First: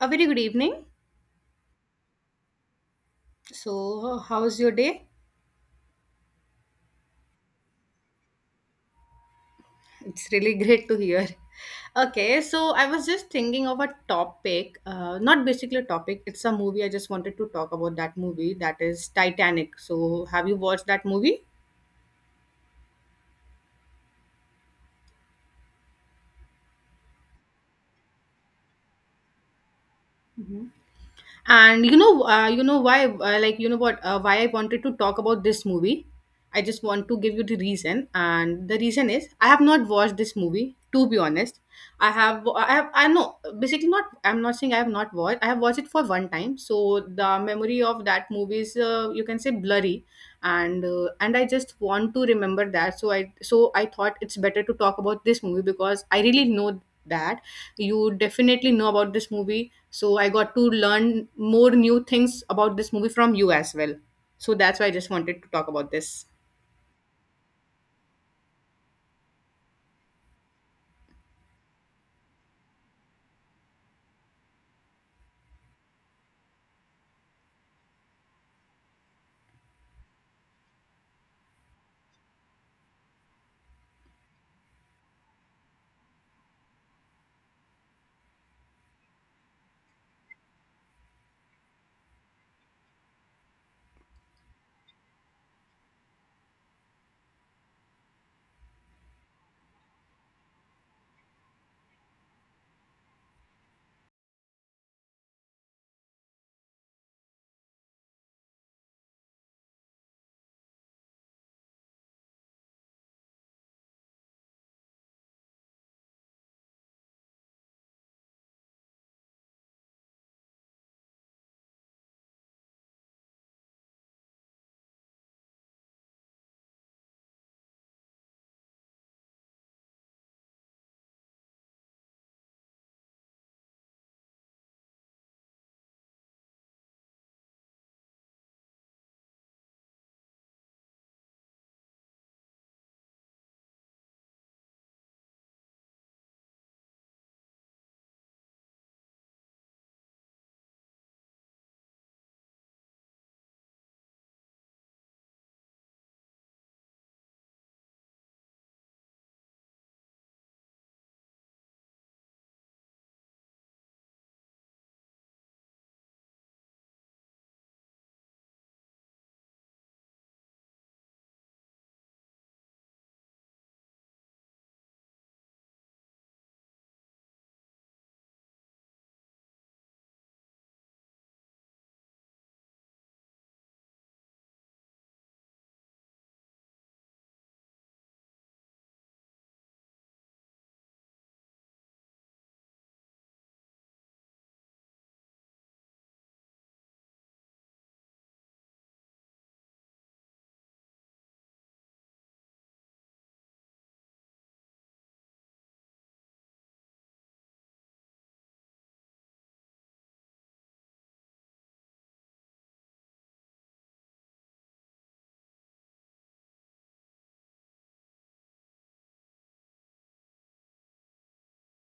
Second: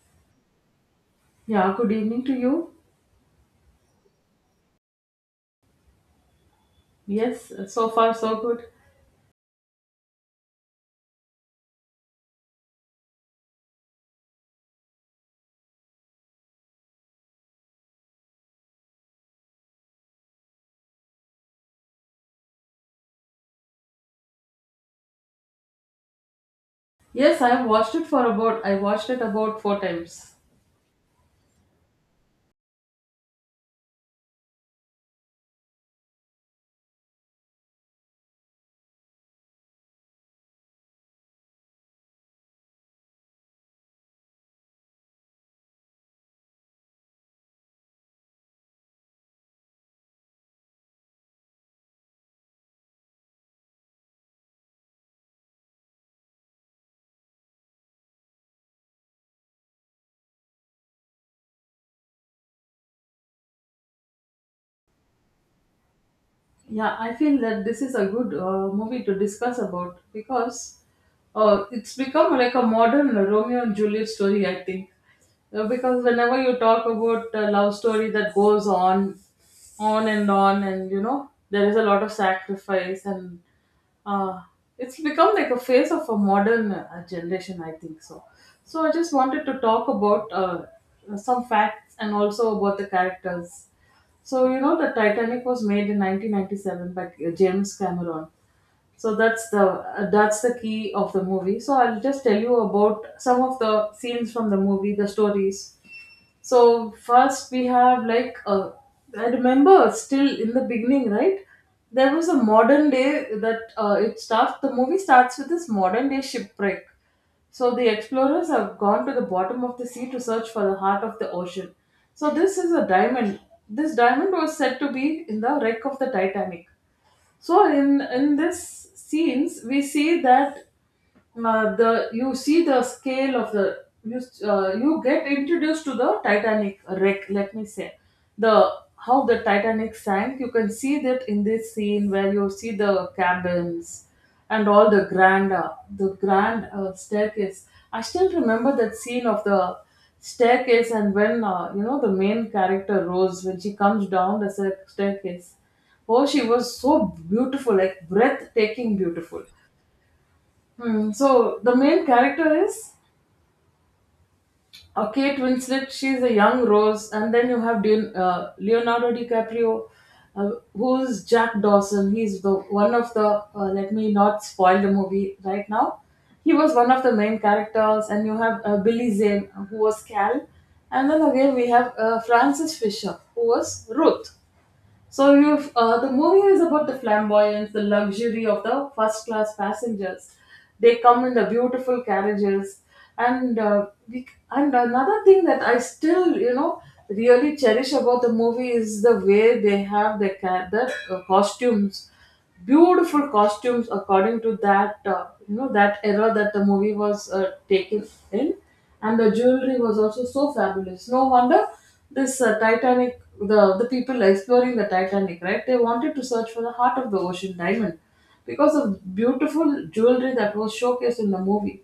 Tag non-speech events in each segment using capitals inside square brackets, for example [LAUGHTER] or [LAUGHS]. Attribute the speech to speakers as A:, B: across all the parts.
A: A very good evening.
B: Yeah, good evening to you.
A: So, how's your day?
B: Yes, so far so good.
A: It's really [LAUGHS] great to hear. Okay, so I was just thinking of a topic, not basically a topic, it's a movie. I just wanted to talk about that movie that is Titanic. So, have you watched that movie?
B: Yes, I have watched it for about I watched it about four times.
A: Hmm. And you know why like you know what why I wanted to talk about this movie. I just want to give you the reason and the reason is I have not watched this movie, to be honest. I have I have I know basically not I'm not saying I have not watched I have watched it for one time, so the memory of that movie is you can say blurry, and I just want to remember that, so I thought it's better to talk about this movie because I really know that you definitely know about this movie, so I got to learn more new things about this movie from you as well. So that's why I just wanted to talk about this.
B: Yeah, I feel that this is a good movie to discuss about because it's become like a modern Romeo and Juliet story, I think. Because whenever you talk about a love story that goes on, and you know, there is a lot of sacrifice, and uh, it's become like a phase of a modern generation, I think so. So I just wanted to talk about some facts and also about the characters. So you know the Titanic was made in 1997 by James Cameron. So that's the key of the movie. So I'll just tell you about some of the scenes from the movie, the stories. So first we have I remember still in the beginning, right? There was a modern day that it starts. The movie starts with this modern day shipwreck. So the explorers have gone to the bottom of the sea to search for the heart of the ocean. So this is a diamond. This diamond was said to be in the wreck of the Titanic. So in this scenes we see that the you see the scale of the you you get introduced to the Titanic wreck. Let me say the how the Titanic sank. You can see that in this scene where you see the cabins and all the grand staircase. I still remember that scene of the staircase and when you know the main character Rose when she comes down the staircase. Oh, she was so beautiful, like breathtaking beautiful. Hmm. So the main character is Kate Winslet. She's a young Rose, and then you have Deon, Leonardo DiCaprio, uh, who's Jack Dawson. He's the one of the. Let me not spoil the movie right now. He was one of the main characters, and you have Billy Zane, who was Cal, and then again we have Francis Fisher, who was Ruth. So you've, the movie is about the flamboyance, the luxury of the first class passengers. They come in the beautiful carriages, and and another thing that I still, you know, really cherish about the movie is the way they have the costumes, beautiful costumes according to that, you know, that era that the movie was taken in. And the jewelry was also so fabulous. No wonder this Titanic, the people exploring the Titanic, right, they wanted to search for the heart of the ocean diamond because of beautiful jewelry that was showcased in the movie.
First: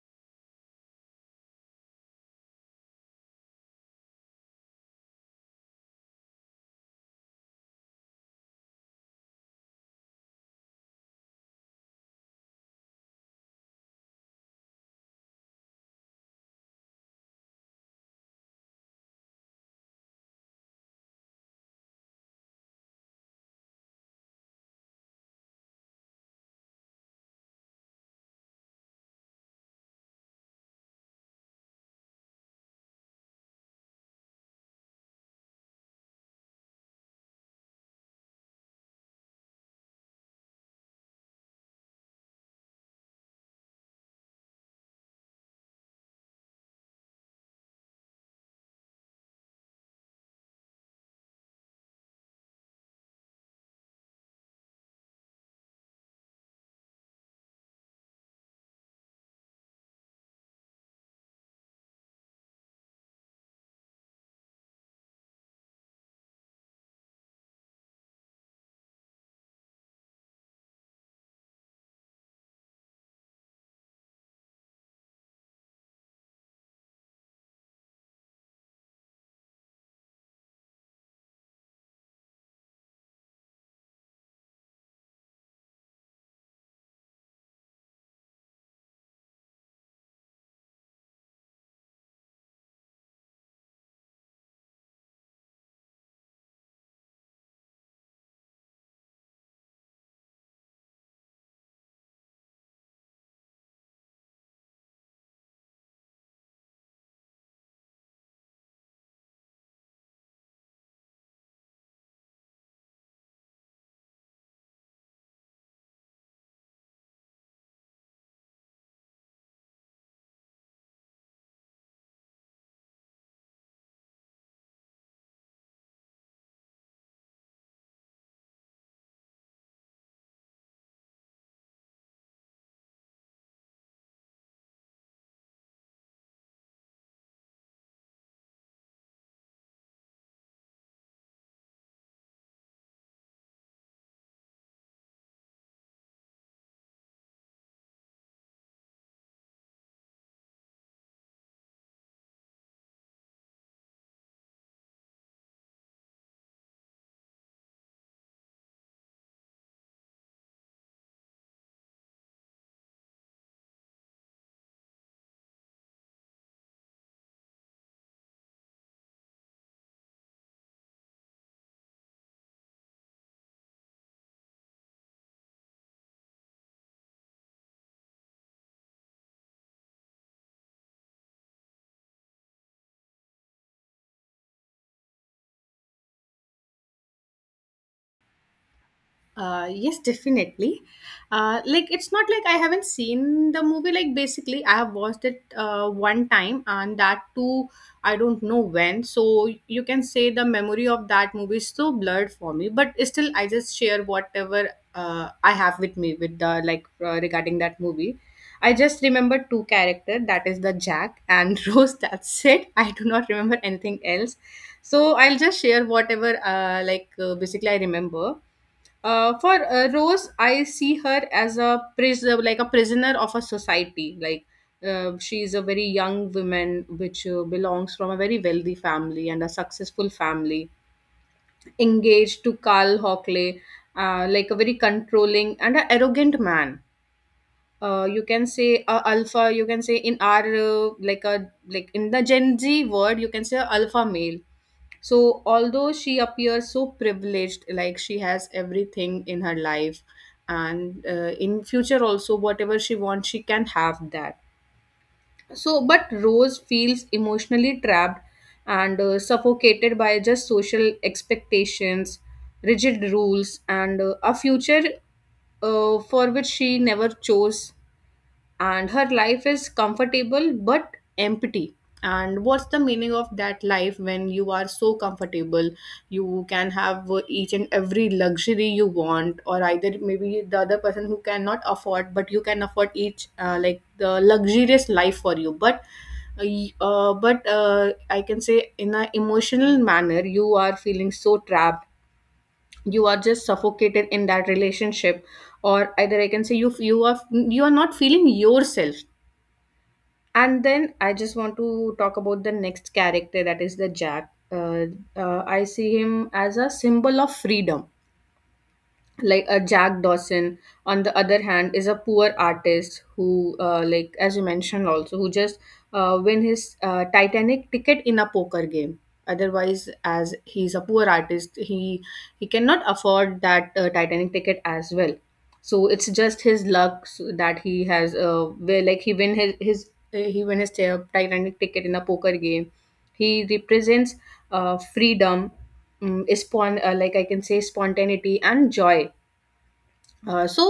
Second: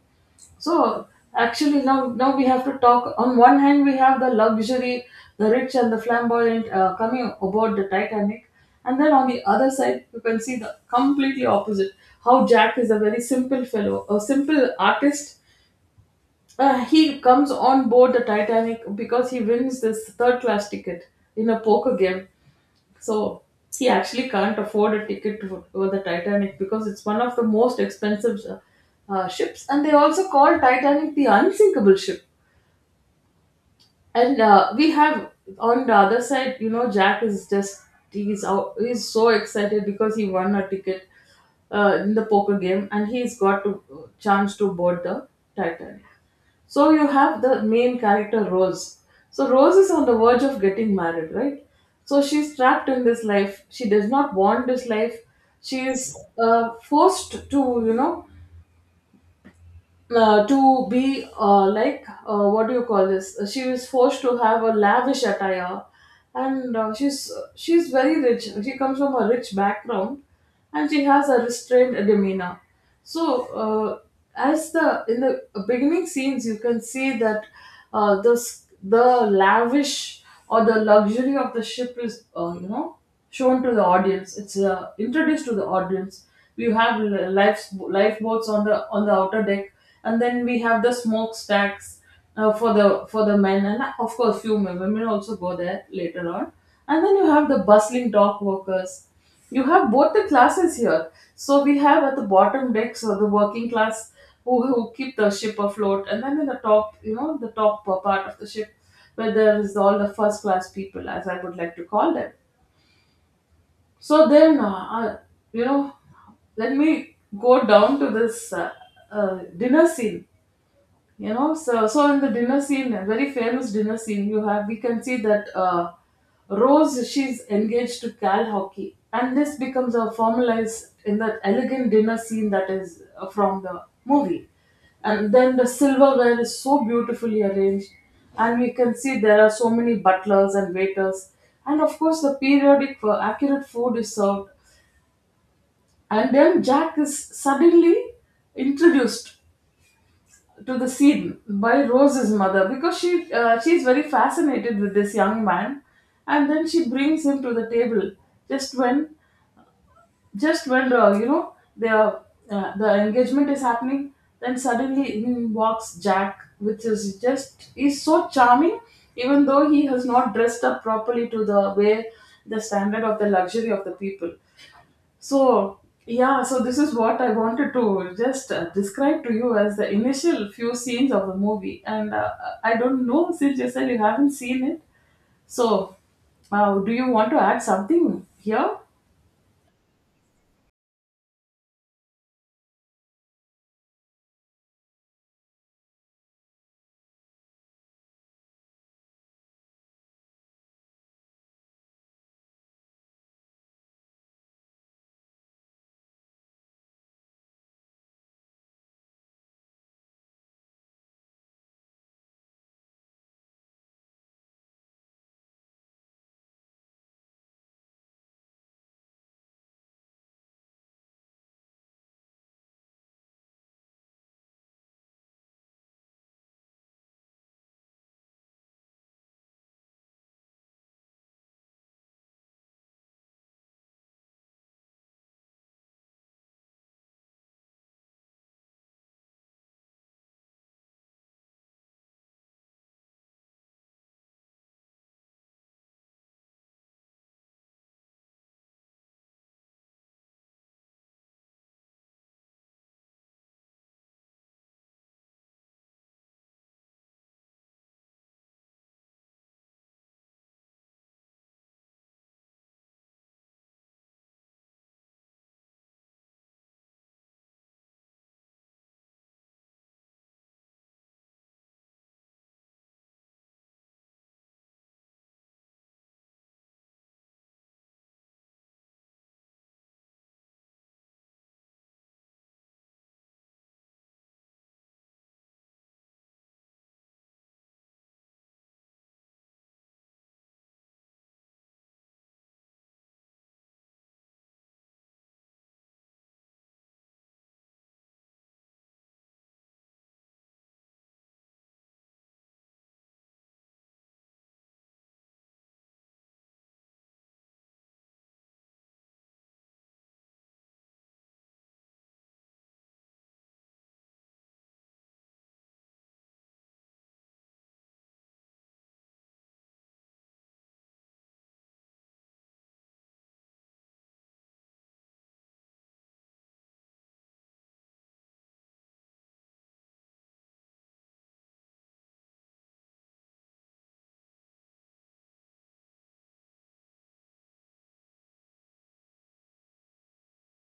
B: So actually, now we have to talk. On one hand, we have the luxury, the rich and the flamboyant coming aboard the Titanic, and then on the other side, you can see the completely opposite. How Jack is a very simple fellow, a simple artist. He comes on board the Titanic because he wins this third class ticket in a poker game, so he actually can't afford a ticket to the Titanic because it's one of the most expensive ships, and they also call Titanic the unsinkable ship. And we have on the other side, you know, Jack is just he's out, he's so excited because he won a ticket in the poker game and he's got a chance to board the Titanic. So you have the main character Rose. So Rose is on the verge of getting married, right? So she's trapped in this life. She does not want this life. She is forced to, you know, to be what do you call this? She is forced to have a lavish attire, and she's very rich. She comes from a rich background and she has a restrained demeanor. So uh, as the in the beginning scenes you can see that the lavish or the luxury of the ship is, you know, shown to the audience. It's introduced to the audience. You have life, lifeboats on the outer deck, and then we have the smokestacks for the men, and of course few women also go there later on. And then you have the bustling dock workers. You have both the classes here, so we have at the bottom deck, so the working class who keep the ship afloat, and then in the top, you know, the top part of the ship where there is all the first class people, as I would like to call them. So then you know, let me go down to this dinner scene. You know, so in the dinner scene, a very famous dinner scene, you have we can see that Rose she's engaged to Cal Hockey, and this becomes a formalized in that elegant dinner scene that is from the movie, and then the silverware is so beautifully arranged, and we can see there are so many butlers and waiters, and of course the periodic accurate food is served, and then Jack is suddenly introduced to the scene by Rose's mother because she's very fascinated with this young man, and then she brings him to the table just when just when you know the engagement is happening. Then suddenly in walks Jack, which is just he's so charming, even though he has not dressed up properly to the way the standard of the luxury of the people. So, yeah, so this is what I wanted to just describe to you as the initial few scenes of the movie. And I don't know, since you said you haven't seen it. So, do you want to add something here?
A: Yes, definitely. Like, it's not like I haven't seen the movie. Like basically, I have watched it one time, and that too, I don't know when. So you can say the memory of that movie is so blurred for me. But still, I just share whatever I have with me with the regarding that movie. I just remember two character, that is the Jack and [LAUGHS] Rose. That's it. I do not remember anything else. So I'll just share whatever basically I remember. For Rose, I see her as a pris like a prisoner of a society. Like, she is a very young woman, which belongs from a very wealthy family and a successful family, engaged to Carl Hockley, like a very controlling and an arrogant man. You can say a alpha. You can say in our like in the Gen Z word, you can say a alpha male. So, although she appears so privileged, like she has everything in her life, and in future also, whatever she wants, she can have that. So, but Rose feels emotionally trapped and suffocated by just social expectations, rigid rules, and a future for which she never chose. And her life is comfortable but empty, and what's the meaning of that life when you are so comfortable? You can have each and every luxury you want, or either maybe the other person who cannot afford, but you can afford each the luxurious life for you, but I can say, in an emotional manner, you are feeling so trapped, you are just suffocated in that relationship, or either I can say you are not feeling yourself. And then I just want to talk about the next character, that is the Jack. I see him as a symbol of freedom. Like, a Jack Dawson on the other hand is a poor artist who, like as you mentioned also, who just win his titanic ticket in a poker game. Otherwise, as he's a poor artist, he cannot afford that titanic ticket as well. So it's just his luck, so that he has where like he win his titanic ticket in a poker game. He represents freedom, like I can say spontaneity and joy. uh, so,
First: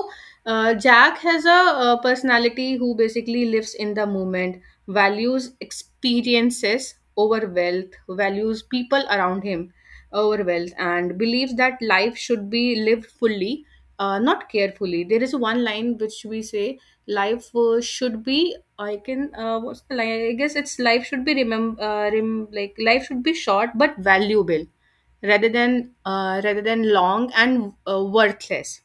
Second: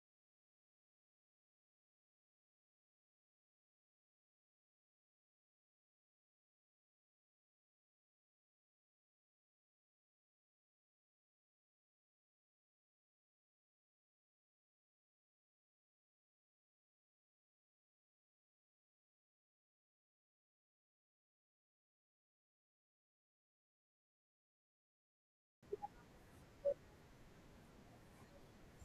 A: Jack has a personality who basically lives in the moment, values experiences over wealth, values people around him over wealth, and believes that life should be lived fully, not carefully. There is one line which we say life should be. I can. What's the line? I guess it's life should be remember. Like, life should be short but valuable, rather than long and worthless.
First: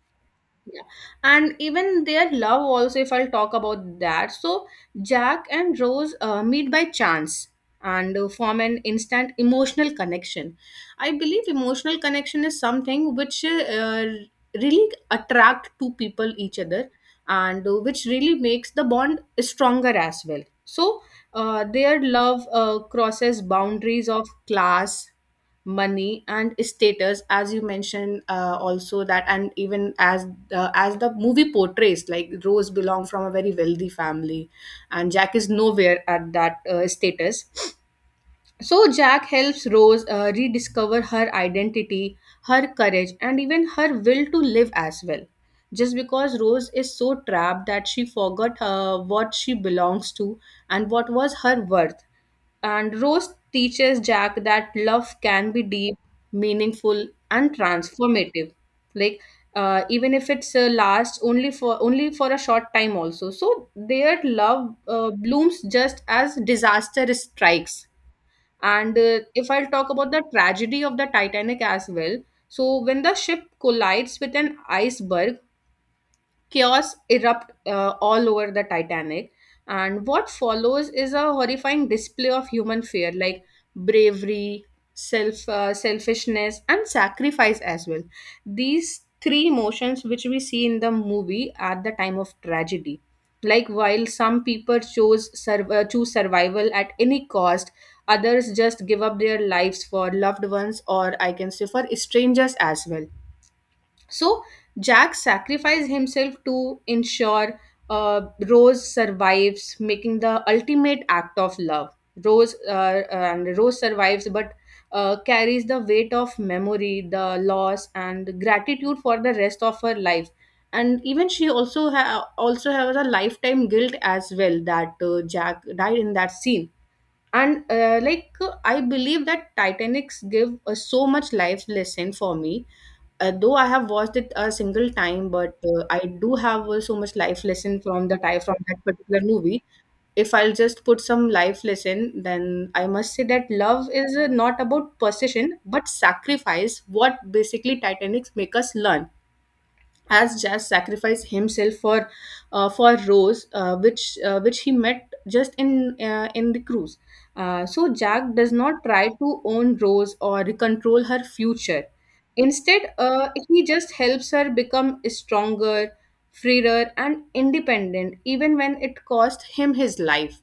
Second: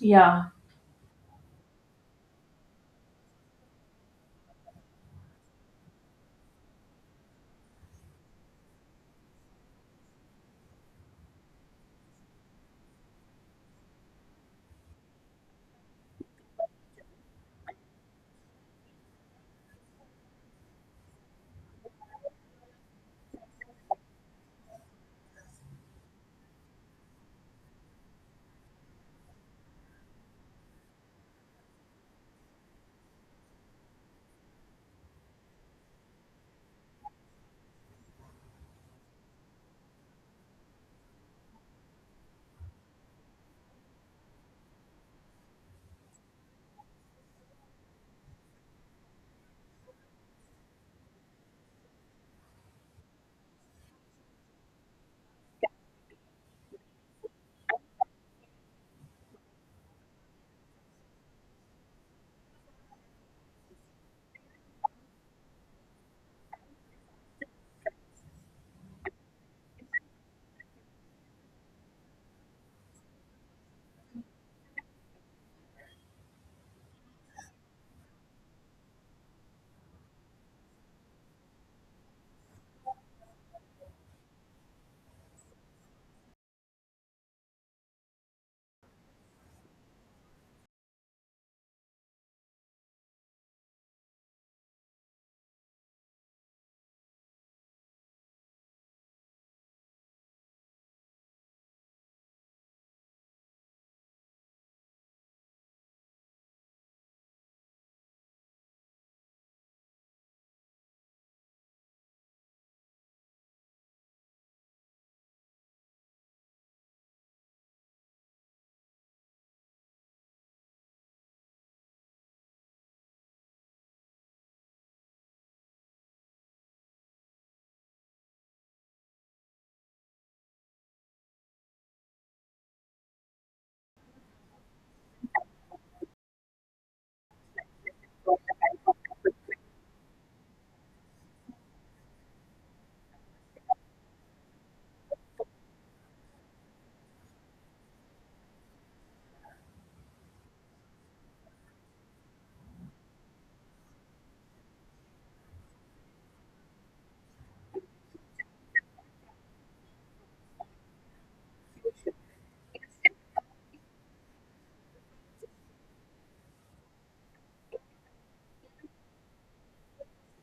B: Yeah.
A: Yeah. And even their love also, if I'll talk about that. So Jack and Rose meet by chance and form an instant emotional connection. I believe emotional connection is something which really attract two people each other, and which really makes the bond stronger as well. So their love crosses boundaries of class, money and status, as you mentioned also that. And even as the movie portrays, like Rose belong from a very wealthy family and Jack is nowhere at that status. So Jack helps Rose rediscover her identity, her courage, and even her will to live as well. Just because Rose is so trapped that she forgot what she belongs to and what was her worth. And Rose teaches Jack that love can be deep, meaningful, and transformative. Like, even if it's lasts only for a short time, also. So their love blooms just as disaster strikes. And if I'll talk about the tragedy of the Titanic as well, so when the ship collides with an iceberg, chaos erupt all over the Titanic. And what follows is a horrifying display of human fear, like bravery, selfishness, and sacrifice as well. These three emotions which we see in the movie at the time of tragedy, like, while some people choose survival at any cost, others just give up their lives for loved ones, or I can say for strangers as well. So Jack sacrificed himself to ensure uh, Rose survives, making the ultimate act of love. Rose survives, but carries the weight of memory, the loss, and gratitude for the rest of her life. And even she also has a lifetime guilt as well, that Jack died in that scene. And I believe that Titanics give so much life lesson for me. Though I have watched it a single time, but I do have so much life lesson from the time, from that particular movie. If I'll just put some life lesson, then I must say that love is not about possession but sacrifice, what basically Titanics make us learn, as Jazz sacrificed himself for Rose, which he met just in the cruise. So Jack does not try to own Rose or control her future. Instead, he just helps her become stronger, freer, and independent, even when it cost him his life.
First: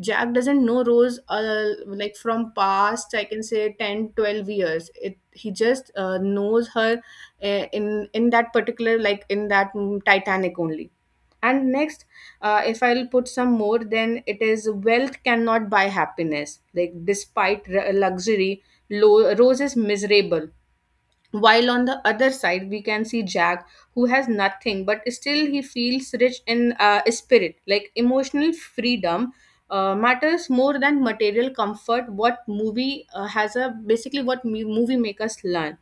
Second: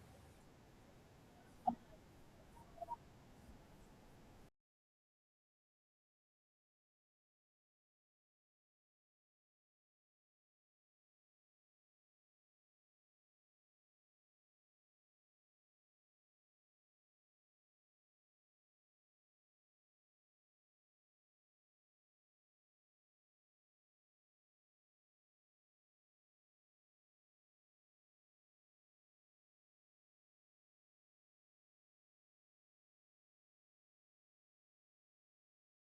A: Jack doesn't know Rose, like from past I can say 10-12 years, it he just knows her in that particular, like in that Titanic only. And next, if I'll put some more, then it is wealth cannot buy happiness. Like, luxury, Rose is miserable, while on the other side we can see Jack, who has nothing but still he feels rich in spirit, like emotional freedom matters more than material comfort, what movie has a basically what mu- movie make us learn.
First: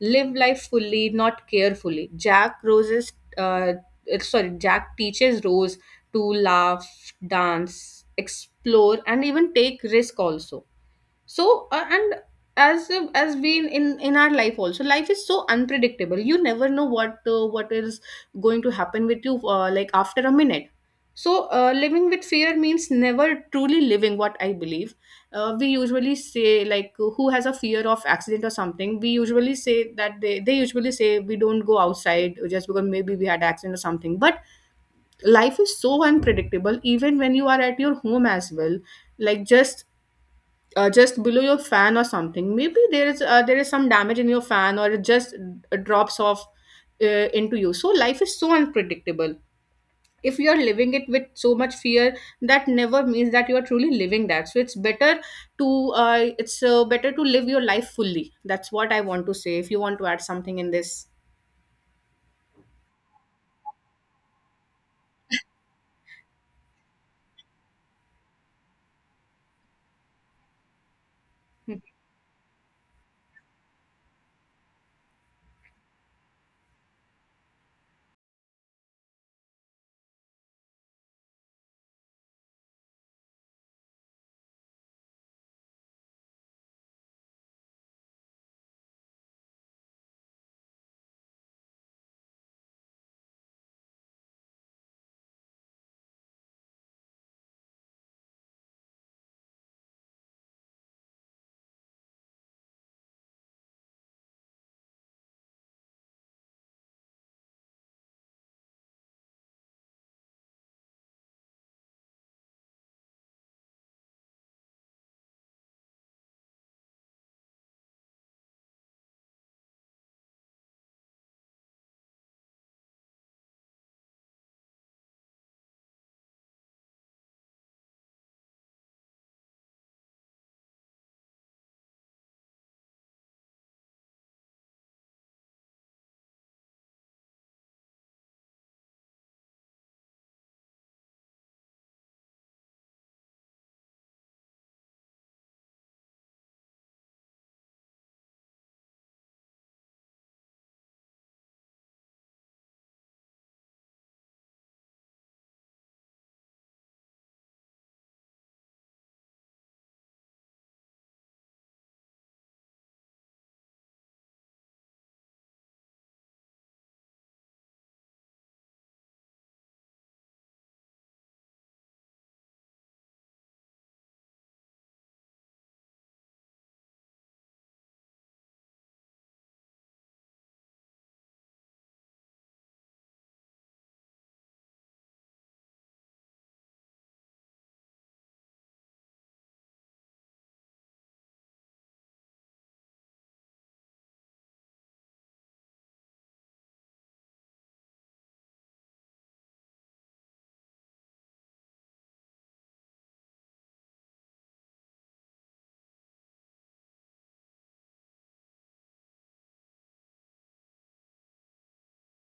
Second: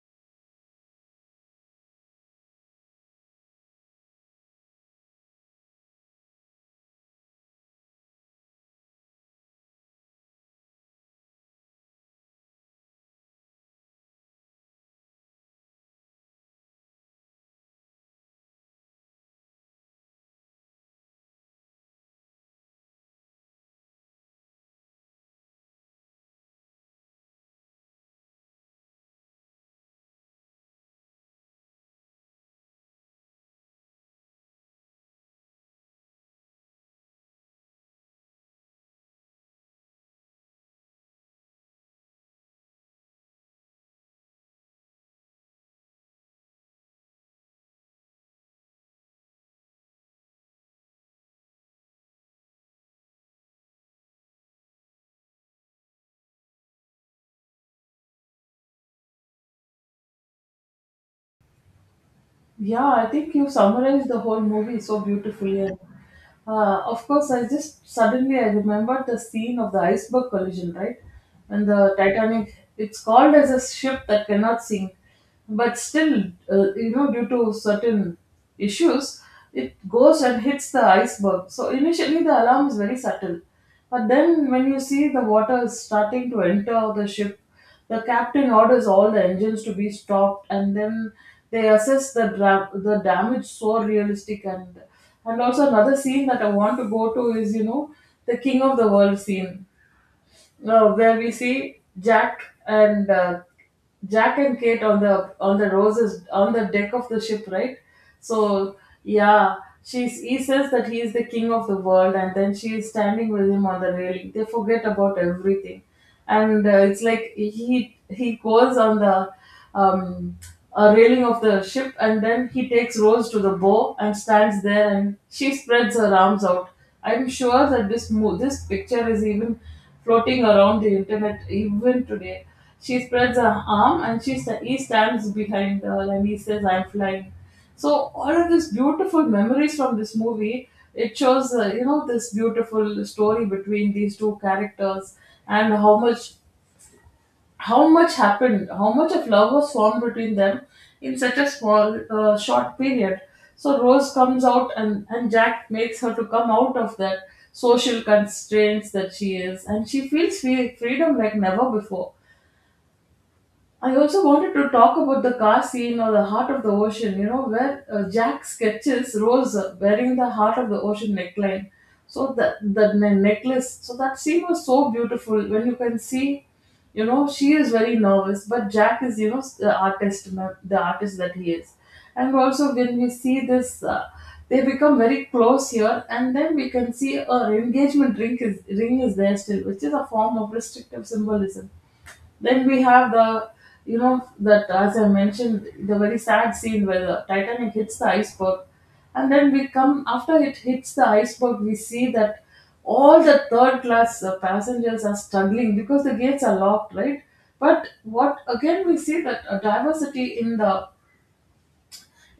A: Live life fully, not carefully. Uh, Jack teaches Rose to laugh, dance, explore, and even take risk also. So and as we in our life also, life is so unpredictable, you never know what is going to happen with you, like after a minute. So living with fear means never truly living, what I believe. We usually say, like, who has a fear of accident or something, we usually say that they usually say we don't go outside just because maybe we had accident or something. But life is so unpredictable even when you are at your home as well. Like, just below your fan or something, maybe there is some damage in your fan, or it just drops off into you. So life is so unpredictable. If you are living it with so much fear, that never means that you are truly living that. So it's better to live your life fully. That's what I want to say. If you want to add something in this.
B: Yeah, I think you summarized the whole movie so beautifully. And, of course, I just suddenly I remembered the scene of the iceberg collision, right? And
A: Hmm.
B: the Titanic, it's called as a ship that cannot sink, but still, you know, due to certain issues, it goes and hits the iceberg. So initially, the alarm is very subtle, but then when you see the water is starting to enter the ship, the captain orders all the engines to be stopped, and then they assess the the damage, so realistic. And also another scene that I want to go to is, you know, the King of the World scene where we see Jack and Kate on the roses on the deck of the ship, right? So yeah, she's he says that he is the king of the world, and then she is standing with him on the railing. They forget about everything, and it's like he goes on the um, railing of the ship, and then he takes Rose to the bow and stands there and she spreads her arms out. I'm sure that this this picture is even floating around the internet even today. She spreads her arm and he stands behind her and he says, "I'm flying." So all of these beautiful memories from this movie, it shows, you know, this beautiful story between these two characters and how much, how much happened, how much of love was formed between them in such a small short period. So Rose comes out, and Jack makes her to come out of that social constraints that she is, and she feels free, freedom like never before. I also wanted to talk about the car scene or the heart of the ocean, you know, where Jack sketches Rose wearing the heart of the ocean neckline. So the necklace, so that scene was so beautiful. When you can see, you know, she is very nervous, but Jack is, you know, the artist, the artist that he is. And also when we see this, they become very close here, and then we can see her engagement ring is there still, which is a form of restrictive symbolism. Then we have the, you know, that as I mentioned, the very sad scene where the Titanic hits the iceberg. And then we come, after it hits the iceberg, we see that all the third class passengers are struggling because the gates are locked, right? But what again we see that a diversity in the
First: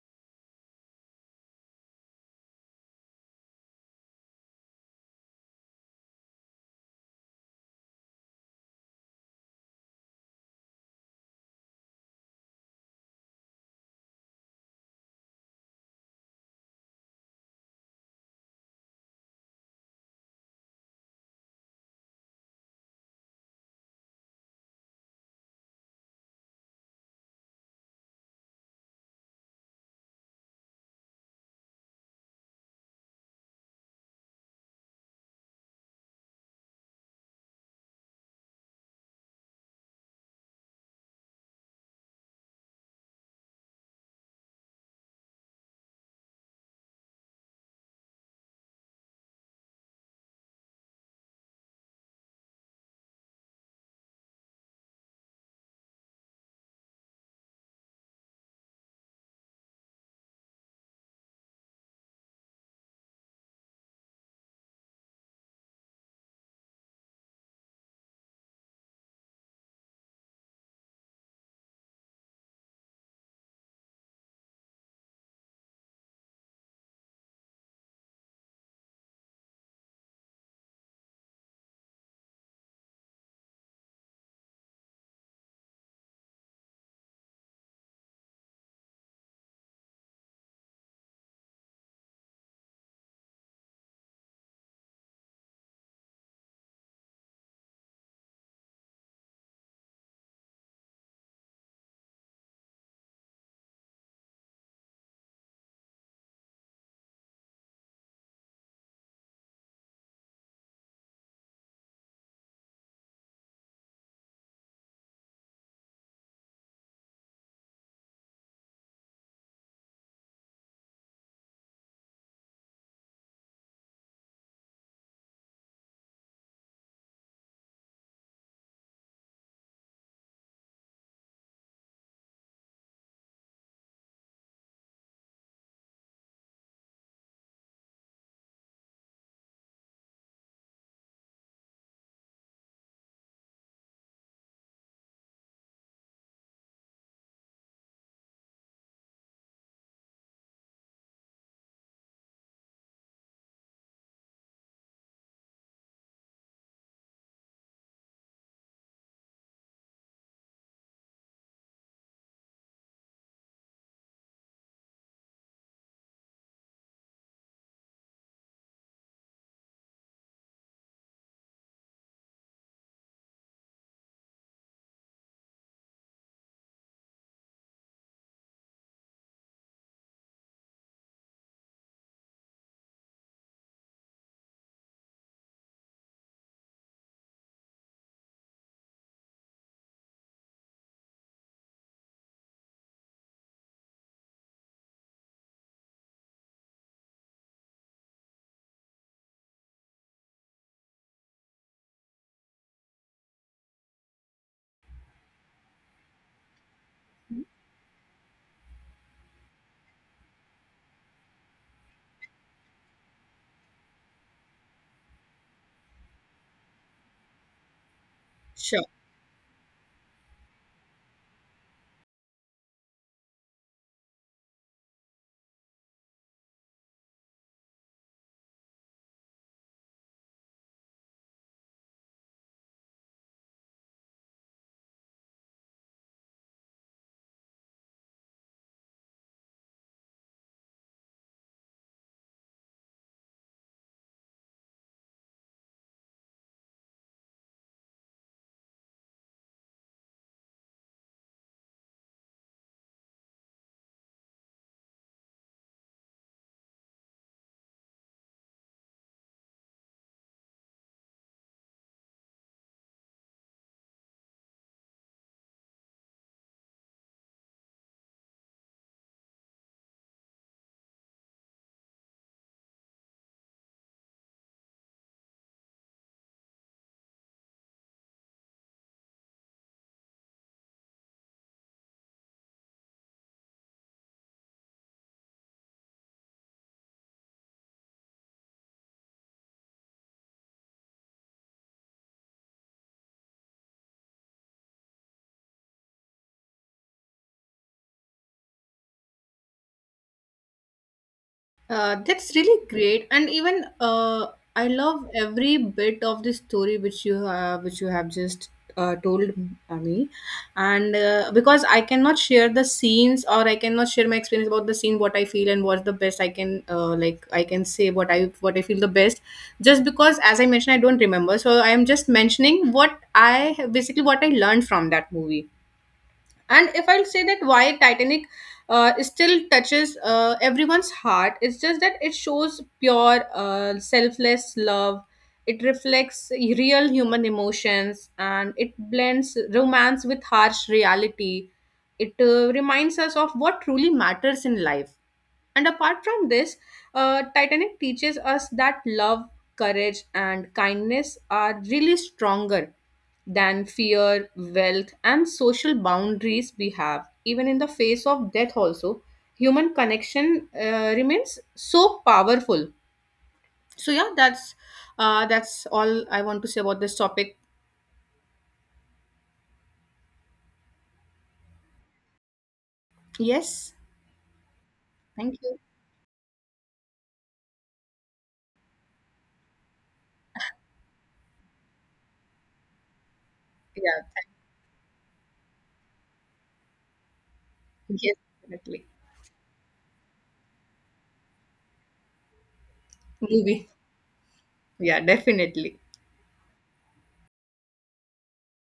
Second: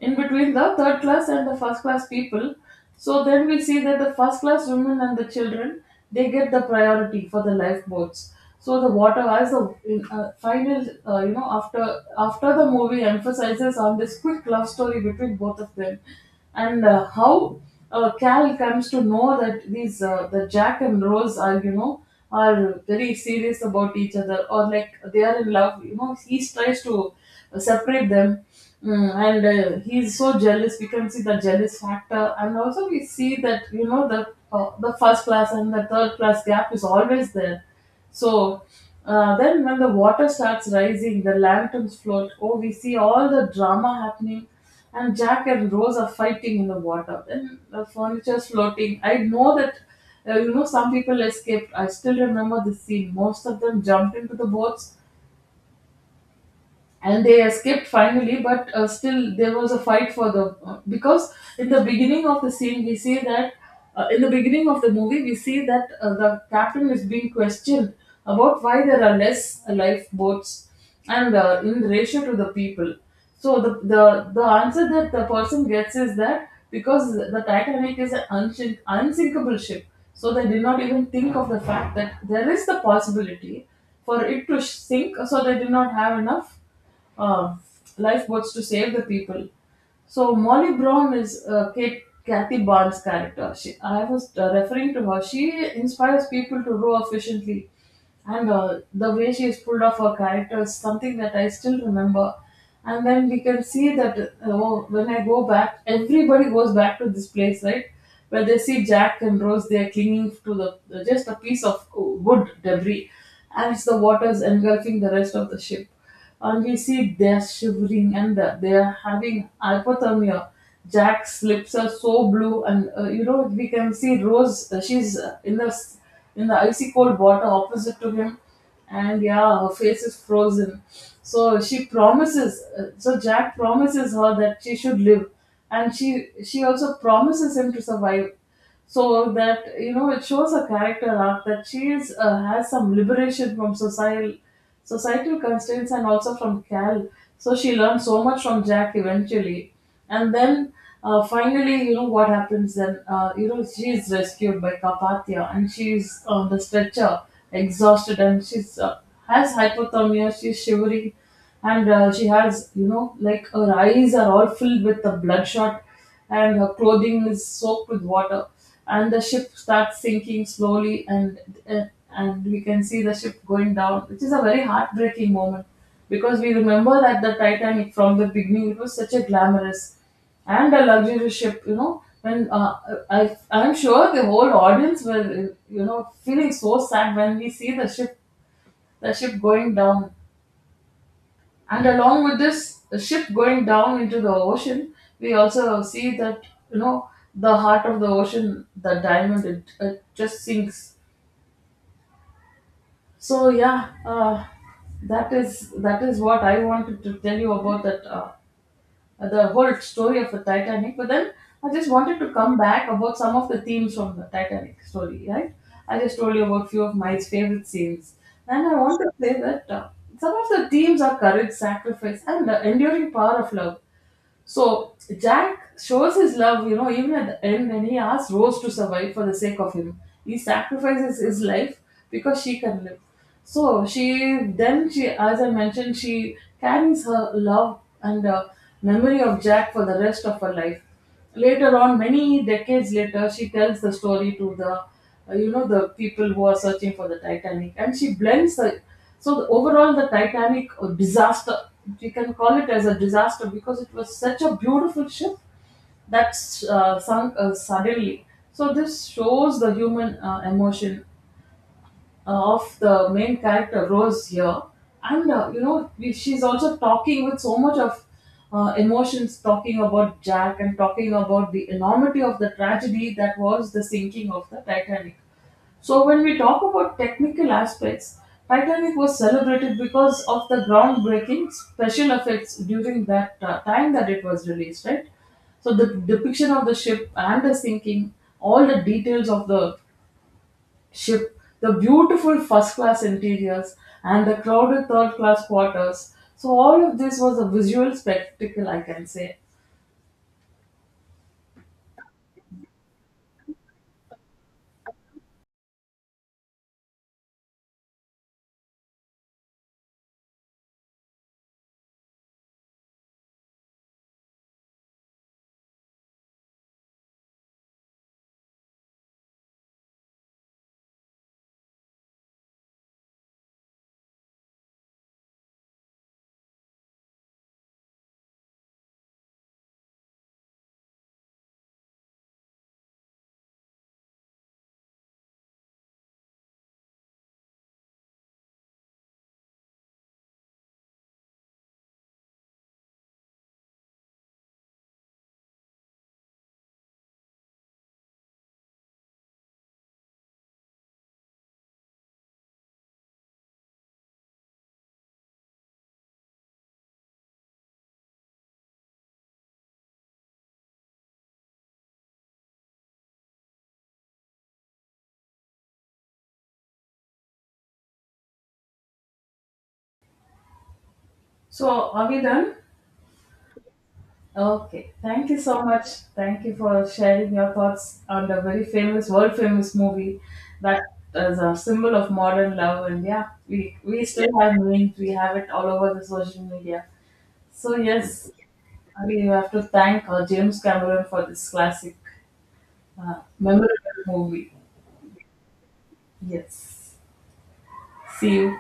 B: in between the third class and the first class people. So then we see that the first class women and the children, they get the priority for the lifeboats. So the water as the in, final, after after the movie emphasizes on this quick love story between both of them, and how Cal comes to know that these the Jack and Rose are are very serious about each other, or like they are in love. You know, he tries to separate them. And he's so jealous. We can see the jealous factor, and also we see that, you know, the first class and the third class gap is always there. So then, when the water starts rising, the lanterns float. Oh, we see all the drama happening, and Jack and Rose are fighting in the water. Then the furniture's floating. I know that some people escaped. I still remember the scene. Most of them jumped into the boats and they escaped finally, but still there was a fight for the because in the beginning of the scene we see that in the beginning of the movie we see that the captain is being questioned about why there are less lifeboats and in ratio to the people. So the answer that the person gets is that because the Titanic is an unsinkable ship, so they did not even think of the fact that there is the possibility for it to sink, so they did not have enough uh, lifeboats to save the people. So Molly Brown is Kate Kathy Barnes' character. She, I was referring to her. She inspires people to row efficiently, and the way she has pulled off her character is something that I still remember. And then we can see that oh, when I go back, everybody goes back to this place, right? Where they see Jack and Rose, they are clinging to the just a piece of wood debris, and it's the waters engulfing the rest of the ship, and you see, they're shivering and they're having hypothermia. Jack's lips are so blue, and we can see Rose. She's in in the icy cold water opposite to him, and yeah, her face is frozen. So she promises. So Jack promises her that she should live, and she also promises him to survive, so that, you know, it shows a character arc that she is has some liberation from society societal constraints and also from Cal. So she learned so much from Jack eventually. And then finally, you know what happens then? She is rescued by Carpathia, and she's on the stretcher, exhausted, and she's has hypothermia, she's shivering, and she has, like, her eyes are all filled with the bloodshot, and her clothing is soaked with water, and the ship starts sinking slowly, uh, and we can see the ship going down, which is a very heartbreaking moment, because we remember that the Titanic from the beginning, it was such a glamorous and a luxurious ship, you know when I I'm sure the whole audience were feeling so sad when we see the ship going down, and along with this, the ship going down into the ocean, we also see that, you know, the heart of the ocean, the diamond, it just sinks. So, yeah, that is what I wanted to tell you about, that the whole story of the Titanic. But then I just wanted to come back about some of the themes from the Titanic story, right? I just told you about few of my favorite scenes, and I
A: Sure.
B: want to say that some of the themes are courage, sacrifice, and the enduring power of love. So Jack shows his love, you know, even at the end when he asks Rose to survive for the sake of him. He sacrifices his life because she can live. So she then she as I mentioned, she carries her love and memory of Jack for the rest of her life. Later on, many decades later, she tells the story to the the people who are searching for the Titanic, and she blends the. So the, overall, the Titanic disaster, we can call it as a disaster because it was such a beautiful ship that sunk suddenly. So this shows the human emotion of the main character Rose here, and you know, she's also talking with so much of emotions, talking about Jack and talking about the enormity of the tragedy that was the sinking of the Titanic. So when we talk about technical aspects, Titanic was celebrated because of the groundbreaking special effects during that time that it was released, right? So the depiction of the ship and the sinking, all the details of the ship, the beautiful first class interiors, and the crowded third class quarters. So, all of this was a visual spectacle, I can say.
A: That's really great. And even I love every bit of the story which you have, just told me. And because I cannot share the scenes, or I cannot share my experience about the scene, what I feel and what's the best I can, I can say what I feel the best. Just because, as I mentioned, I don't remember, so I am just mentioning what I basically what I learned from that movie. And if I'll say that, why Titanic still touches everyone's heart? It's just that it shows pure selfless love. It reflects real human emotions, and it blends romance with harsh reality. It reminds us of what truly matters in life. And apart from this, Titanic teaches us that love, courage, and kindness are really stronger than fear, wealth, and social boundaries we have. Even in the face of death, also, human connection remains so powerful. So, yeah, that's all I want to say about this topic.
B: So, are we done?
A: Yes,
B: Okay. Thank
A: thank
B: you
A: you.
B: so much. Thank you for sharing your thoughts on the very famous, world famous movie that is a symbol of modern love. And yeah, we
A: Yeah,
B: still have memes, we have it all over the social media. So,
A: thank- yes,
B: yes,
A: definitely.
B: we have to thank James Cameron for this classic,
A: Movie.
B: memorable movie.
A: Yeah, definitely.
B: Yes. See, you.